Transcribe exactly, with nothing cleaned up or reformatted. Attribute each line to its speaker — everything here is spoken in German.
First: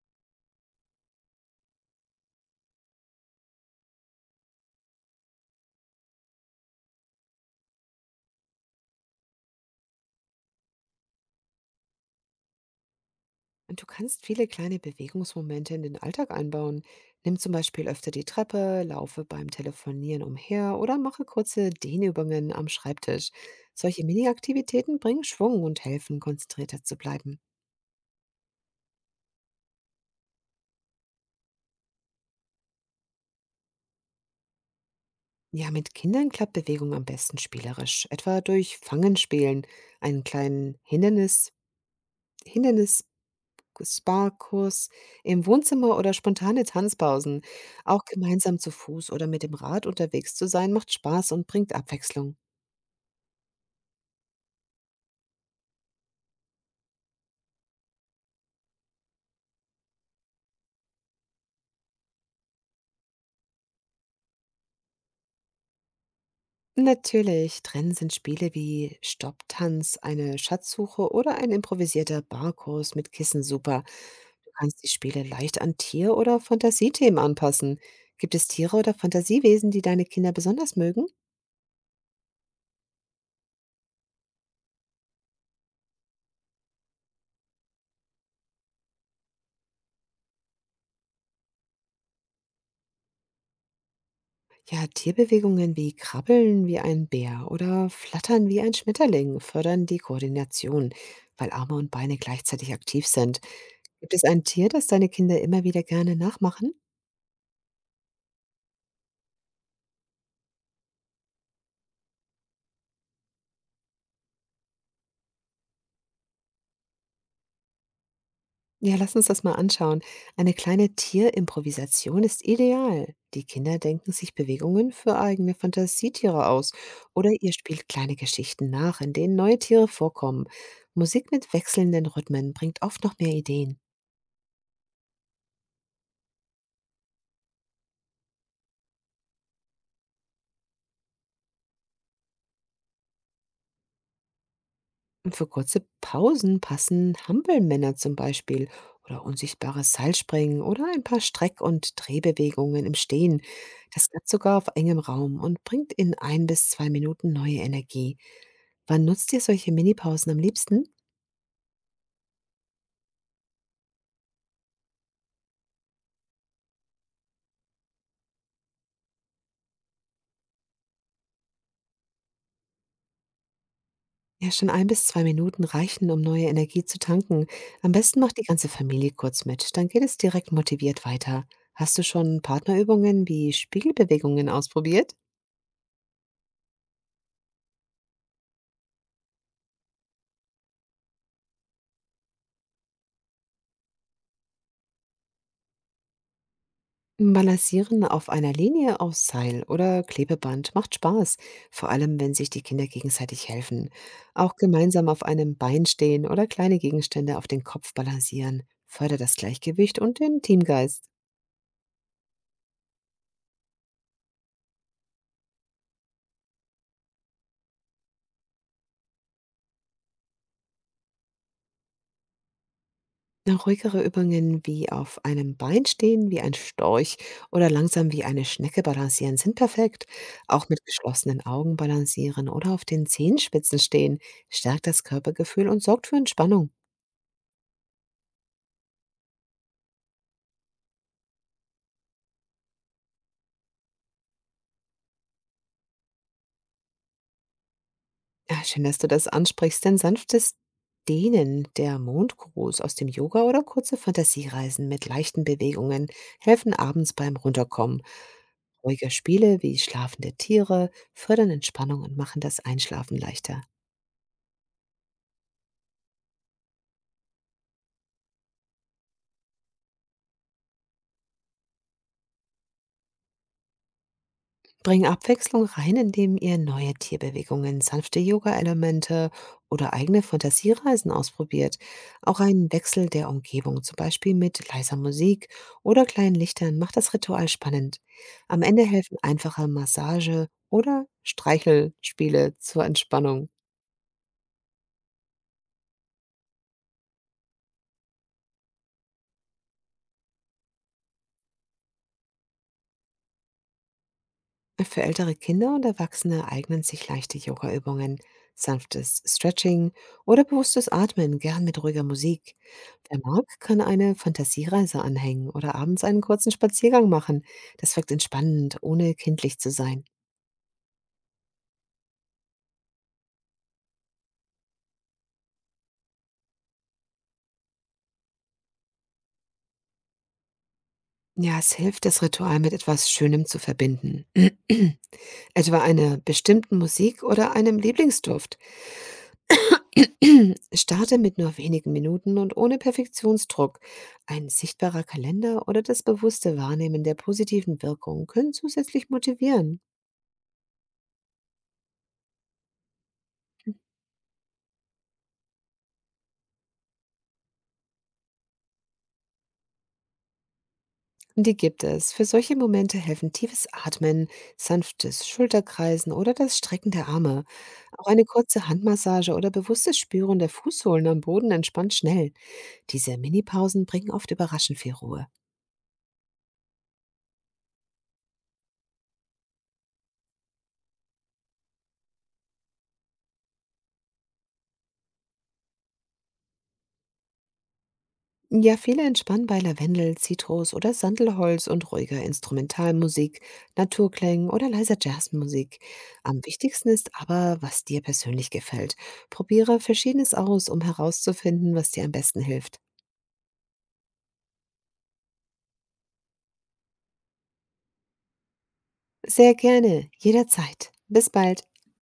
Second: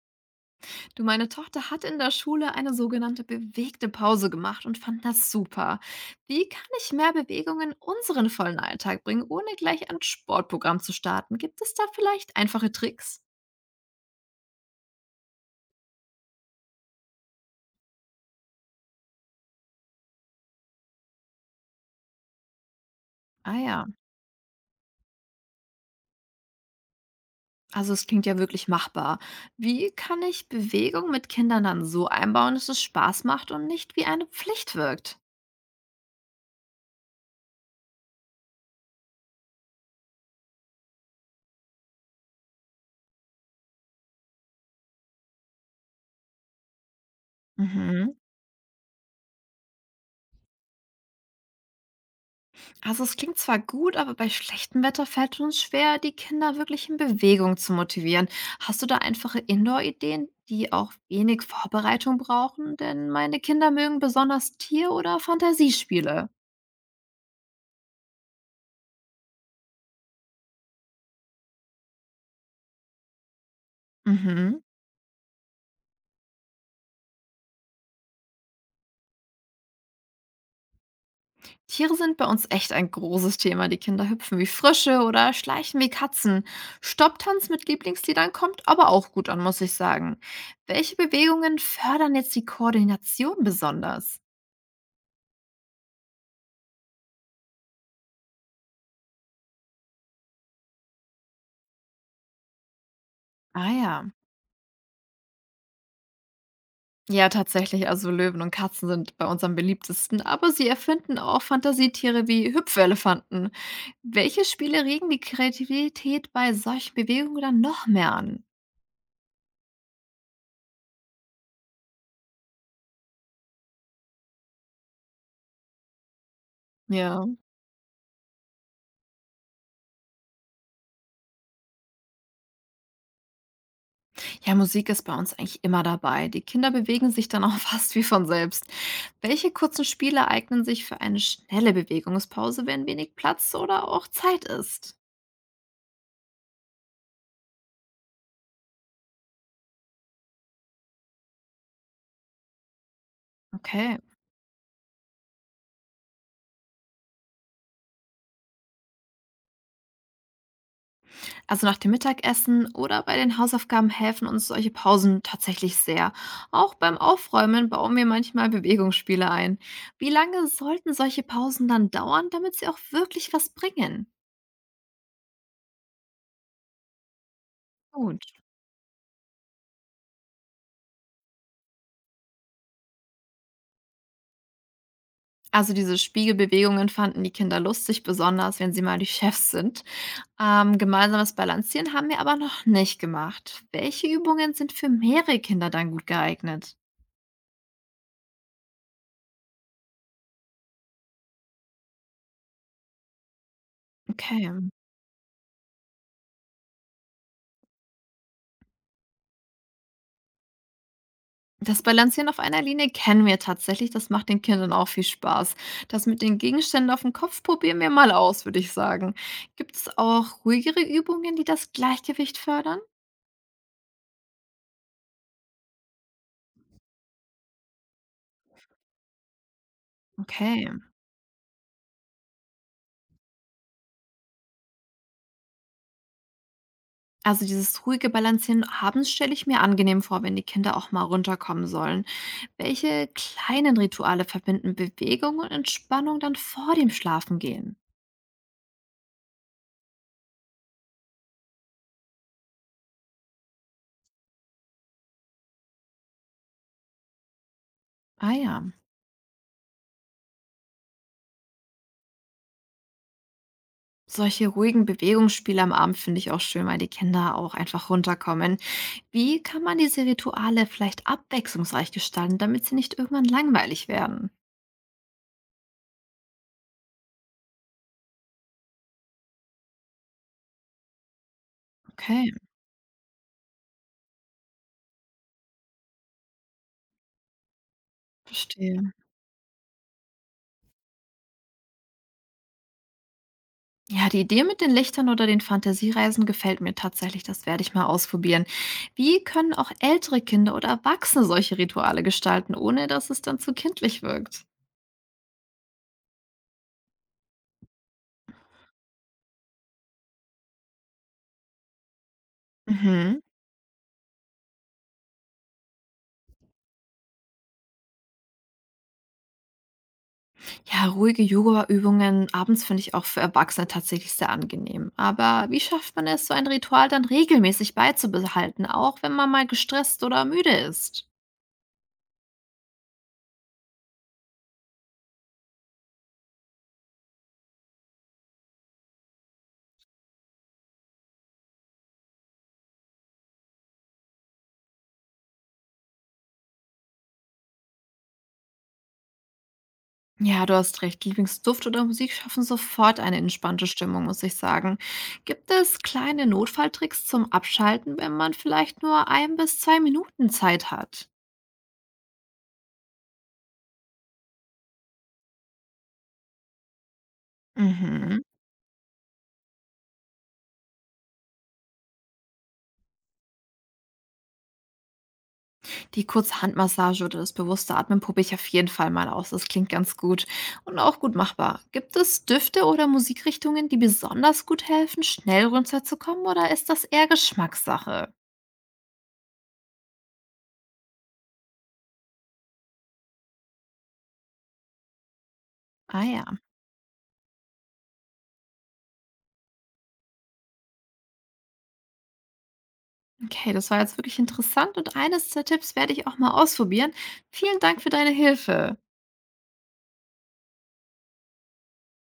Speaker 1: Du, meine Tochter hat in der Schule eine sogenannte bewegte Pause gemacht und fand das super. Wie kann ich mehr Bewegung in unseren vollen Alltag bringen, ohne gleich ein Sportprogramm zu starten? Gibt es da vielleicht einfache Tricks?
Speaker 2: Und du kannst viele kleine Bewegungsmomente in den Alltag einbauen. Nimm zum Beispiel öfter die Treppe, laufe beim Telefonieren umher oder mache kurze Dehnübungen am Schreibtisch.
Speaker 1: Ah ja,
Speaker 2: Solche Mini-Aktivitäten bringen Schwung und helfen, konzentrierter zu bleiben.
Speaker 1: also es klingt ja wirklich machbar. Wie kann ich Bewegung mit Kindern dann so einbauen, dass es Spaß macht und nicht wie eine Pflicht wirkt?
Speaker 2: Ja, mit Kindern klappt Bewegung am besten spielerisch, etwa durch Fangenspielen, einen kleinen Hindernis, Hindernis Sparkurs im Wohnzimmer oder spontane Tanzpausen. Auch
Speaker 1: Mhm.
Speaker 2: gemeinsam zu Fuß oder mit dem Rad unterwegs zu sein, macht Spaß und bringt Abwechslung.
Speaker 1: Also es klingt zwar gut, aber bei schlechtem Wetter fällt es uns schwer, die Kinder wirklich in Bewegung zu motivieren. Hast du da einfache Indoor-Ideen, die auch wenig Vorbereitung brauchen? Denn meine Kinder mögen besonders Tier- oder Fantasiespiele.
Speaker 2: Natürlich, drin sind Spiele wie Stopptanz, eine Schatzsuche oder ein improvisierter Barkurs mit Kissen super. Du
Speaker 1: Mhm.
Speaker 2: kannst die Spiele leicht an Tier- oder Fantasiethemen anpassen. Gibt es Tiere oder Fantasiewesen, die deine Kinder besonders mögen?
Speaker 1: Tiere sind bei uns echt ein großes Thema. Die Kinder hüpfen wie Frösche oder schleichen wie Katzen. Stopptanz mit Lieblingsliedern kommt aber auch gut an, muss ich sagen. Welche Bewegungen fördern jetzt die Koordination besonders?
Speaker 2: Ja, Tierbewegungen wie Krabbeln wie ein Bär oder Flattern wie ein Schmetterling fördern die Koordination, weil Arme und Beine gleichzeitig aktiv sind.
Speaker 1: Ah ja.
Speaker 2: Gibt es ein Tier, das deine Kinder immer wieder gerne nachmachen?
Speaker 1: Ja, tatsächlich. Also Löwen und Katzen sind bei uns am beliebtesten, aber sie erfinden auch Fantasietiere wie Hüpfelefanten. Welche Spiele regen die Kreativität bei solchen Bewegungen dann noch mehr an?
Speaker 2: Ja, lass uns das mal anschauen. Eine kleine Tierimprovisation ist ideal. Die Kinder denken sich Bewegungen für eigene Fantasietiere aus
Speaker 1: Ja.
Speaker 2: oder ihr spielt kleine Geschichten nach, in denen neue Tiere vorkommen. Musik mit wechselnden Rhythmen bringt oft noch mehr Ideen.
Speaker 1: Ja, Musik ist bei uns eigentlich immer dabei. Die Kinder bewegen sich dann auch fast wie von selbst. Welche kurzen Spiele eignen sich für eine schnelle Bewegungspause, wenn wenig Platz oder auch Zeit ist?
Speaker 2: Und für kurze Pausen passen Hampelmänner zum Beispiel oder unsichtbares Seilspringen oder ein paar Streck- und Drehbewegungen im Stehen.
Speaker 1: Okay.
Speaker 2: Das klappt sogar auf engem Raum und bringt in ein bis zwei Minuten neue Energie. Wann nutzt ihr solche Minipausen am liebsten?
Speaker 1: Also nach dem Mittagessen oder bei den Hausaufgaben helfen uns solche Pausen tatsächlich sehr. Auch beim Aufräumen bauen wir manchmal Bewegungsspiele ein. Wie lange sollten solche Pausen dann dauern, damit sie auch wirklich was bringen?
Speaker 2: Ja, schon ein bis zwei Minuten reichen, um neue Energie zu tanken. Am besten
Speaker 1: Gut.
Speaker 2: macht die ganze Familie kurz mit, dann geht es direkt motiviert weiter. Hast du schon Partnerübungen wie Spiegelbewegungen ausprobiert?
Speaker 1: Also diese Spiegelbewegungen fanden die Kinder lustig, besonders wenn sie mal die Chefs sind. Ähm, gemeinsames Balancieren haben wir aber noch nicht gemacht. Welche Übungen sind für mehrere Kinder dann gut geeignet?
Speaker 2: Balancieren auf einer Linie aus Seil oder Klebeband macht Spaß, vor allem wenn sich die Kinder gegenseitig helfen.
Speaker 1: Okay.
Speaker 2: Auch gemeinsam auf einem Bein stehen oder kleine Gegenstände auf den Kopf balancieren fördert das Gleichgewicht und den Teamgeist.
Speaker 1: Das Balancieren auf einer Linie kennen wir tatsächlich, das macht den Kindern auch viel Spaß. Das mit den Gegenständen auf dem Kopf probieren wir mal aus, würde ich sagen. Gibt es auch ruhigere Übungen, die das Gleichgewicht fördern?
Speaker 2: Na, ruhigere Übungen wie auf einem Bein stehen, wie ein Storch oder langsam wie eine Schnecke balancieren sind perfekt.
Speaker 1: Okay.
Speaker 2: Auch mit geschlossenen Augen balancieren oder auf den Zehenspitzen stehen stärkt das Körpergefühl und sorgt für Entspannung.
Speaker 1: Also dieses ruhige Balancieren abends stelle ich mir angenehm vor, wenn die Kinder auch mal runterkommen sollen. Welche kleinen Rituale verbinden Bewegung und Entspannung dann vor dem Schlafengehen?
Speaker 2: Ja, schön, dass du das ansprichst, denn sanftes Dehnen, der Mondgruß aus dem Yoga oder kurze Fantasiereisen mit leichten Bewegungen helfen abends beim Runterkommen.
Speaker 1: Ah ja.
Speaker 2: Ruhige Spiele wie schlafende Tiere fördern Entspannung und machen das Einschlafen leichter.
Speaker 1: Solche ruhigen Bewegungsspiele am Abend finde ich auch schön, weil die Kinder auch einfach runterkommen. Wie kann man diese Rituale vielleicht abwechslungsreich gestalten, damit sie nicht irgendwann langweilig werden?
Speaker 2: Bringen Abwechslung rein, indem ihr neue Tierbewegungen, sanfte Yoga-Elemente oder eigene Fantasiereisen ausprobiert.
Speaker 1: Okay,
Speaker 2: Auch ein Wechsel der Umgebung, zum Beispiel mit leiser Musik oder kleinen Lichtern, macht das Ritual spannend. Am Ende
Speaker 1: verstehe.
Speaker 2: helfen einfache Massage oder Streichelspiele zur Entspannung.
Speaker 1: Ja, die Idee mit den Lichtern oder den Fantasiereisen gefällt mir tatsächlich. Das werde ich mal ausprobieren. Wie können auch ältere Kinder oder Erwachsene solche Rituale gestalten, ohne dass es dann zu kindlich wirkt?
Speaker 2: Für ältere Kinder und Erwachsene eignen sich leichte Yoga-Übungen, sanftes Stretching oder bewusstes Atmen, gern mit ruhiger Musik. Der
Speaker 1: Mhm.
Speaker 2: Markt kann eine Fantasiereise anhängen oder abends einen kurzen Spaziergang machen. Das wirkt entspannend, ohne kindlich zu sein.
Speaker 1: Ja, ruhige Yoga-Übungen abends finde ich auch für Erwachsene tatsächlich sehr angenehm. Aber wie schafft man es, so ein Ritual dann regelmäßig beizubehalten, auch wenn man mal gestresst oder müde ist?
Speaker 2: Ja, es hilft, das Ritual mit etwas Schönem zu verbinden. Etwa einer bestimmten Musik oder einem Lieblingsduft. Starte mit nur wenigen Minuten und ohne Perfektionsdruck. Ein sichtbarer Kalender oder das bewusste Wahrnehmen der positiven Wirkung können zusätzlich motivieren.
Speaker 1: Ja, du hast recht. Lieblingsduft oder Musik schaffen sofort eine entspannte Stimmung, muss ich sagen. Gibt es kleine Notfalltricks zum Abschalten, wenn man vielleicht nur ein bis zwei Minuten Zeit hat?
Speaker 2: Die gibt es. Für solche Momente helfen tiefes Atmen, sanftes Schulterkreisen oder das Strecken der Arme. Auch
Speaker 1: Mhm.
Speaker 2: eine kurze Handmassage oder bewusstes Spüren der Fußsohlen am Boden entspannt schnell. Diese Minipausen bringen oft überraschend viel Ruhe.
Speaker 1: Die kurze Handmassage oder das bewusste Atmen probiere ich auf jeden Fall mal aus. Das klingt ganz gut und auch gut machbar. Gibt es Düfte oder Musikrichtungen, die besonders gut helfen, schnell runterzukommen, oder ist das eher Geschmackssache?
Speaker 2: Ja, viele entspannen bei Lavendel, Zitrus oder Sandelholz und ruhiger Instrumentalmusik, Naturklängen oder leiser Jazzmusik.
Speaker 1: Ah ja.
Speaker 2: Am wichtigsten ist aber, was dir persönlich gefällt. Probiere Verschiedenes aus, um herauszufinden, was dir am besten hilft.
Speaker 1: Okay, das war jetzt wirklich interessant und eines der Tipps werde ich auch mal ausprobieren. Vielen Dank für deine Hilfe.
Speaker 2: Sehr gerne, jederzeit. Bis bald.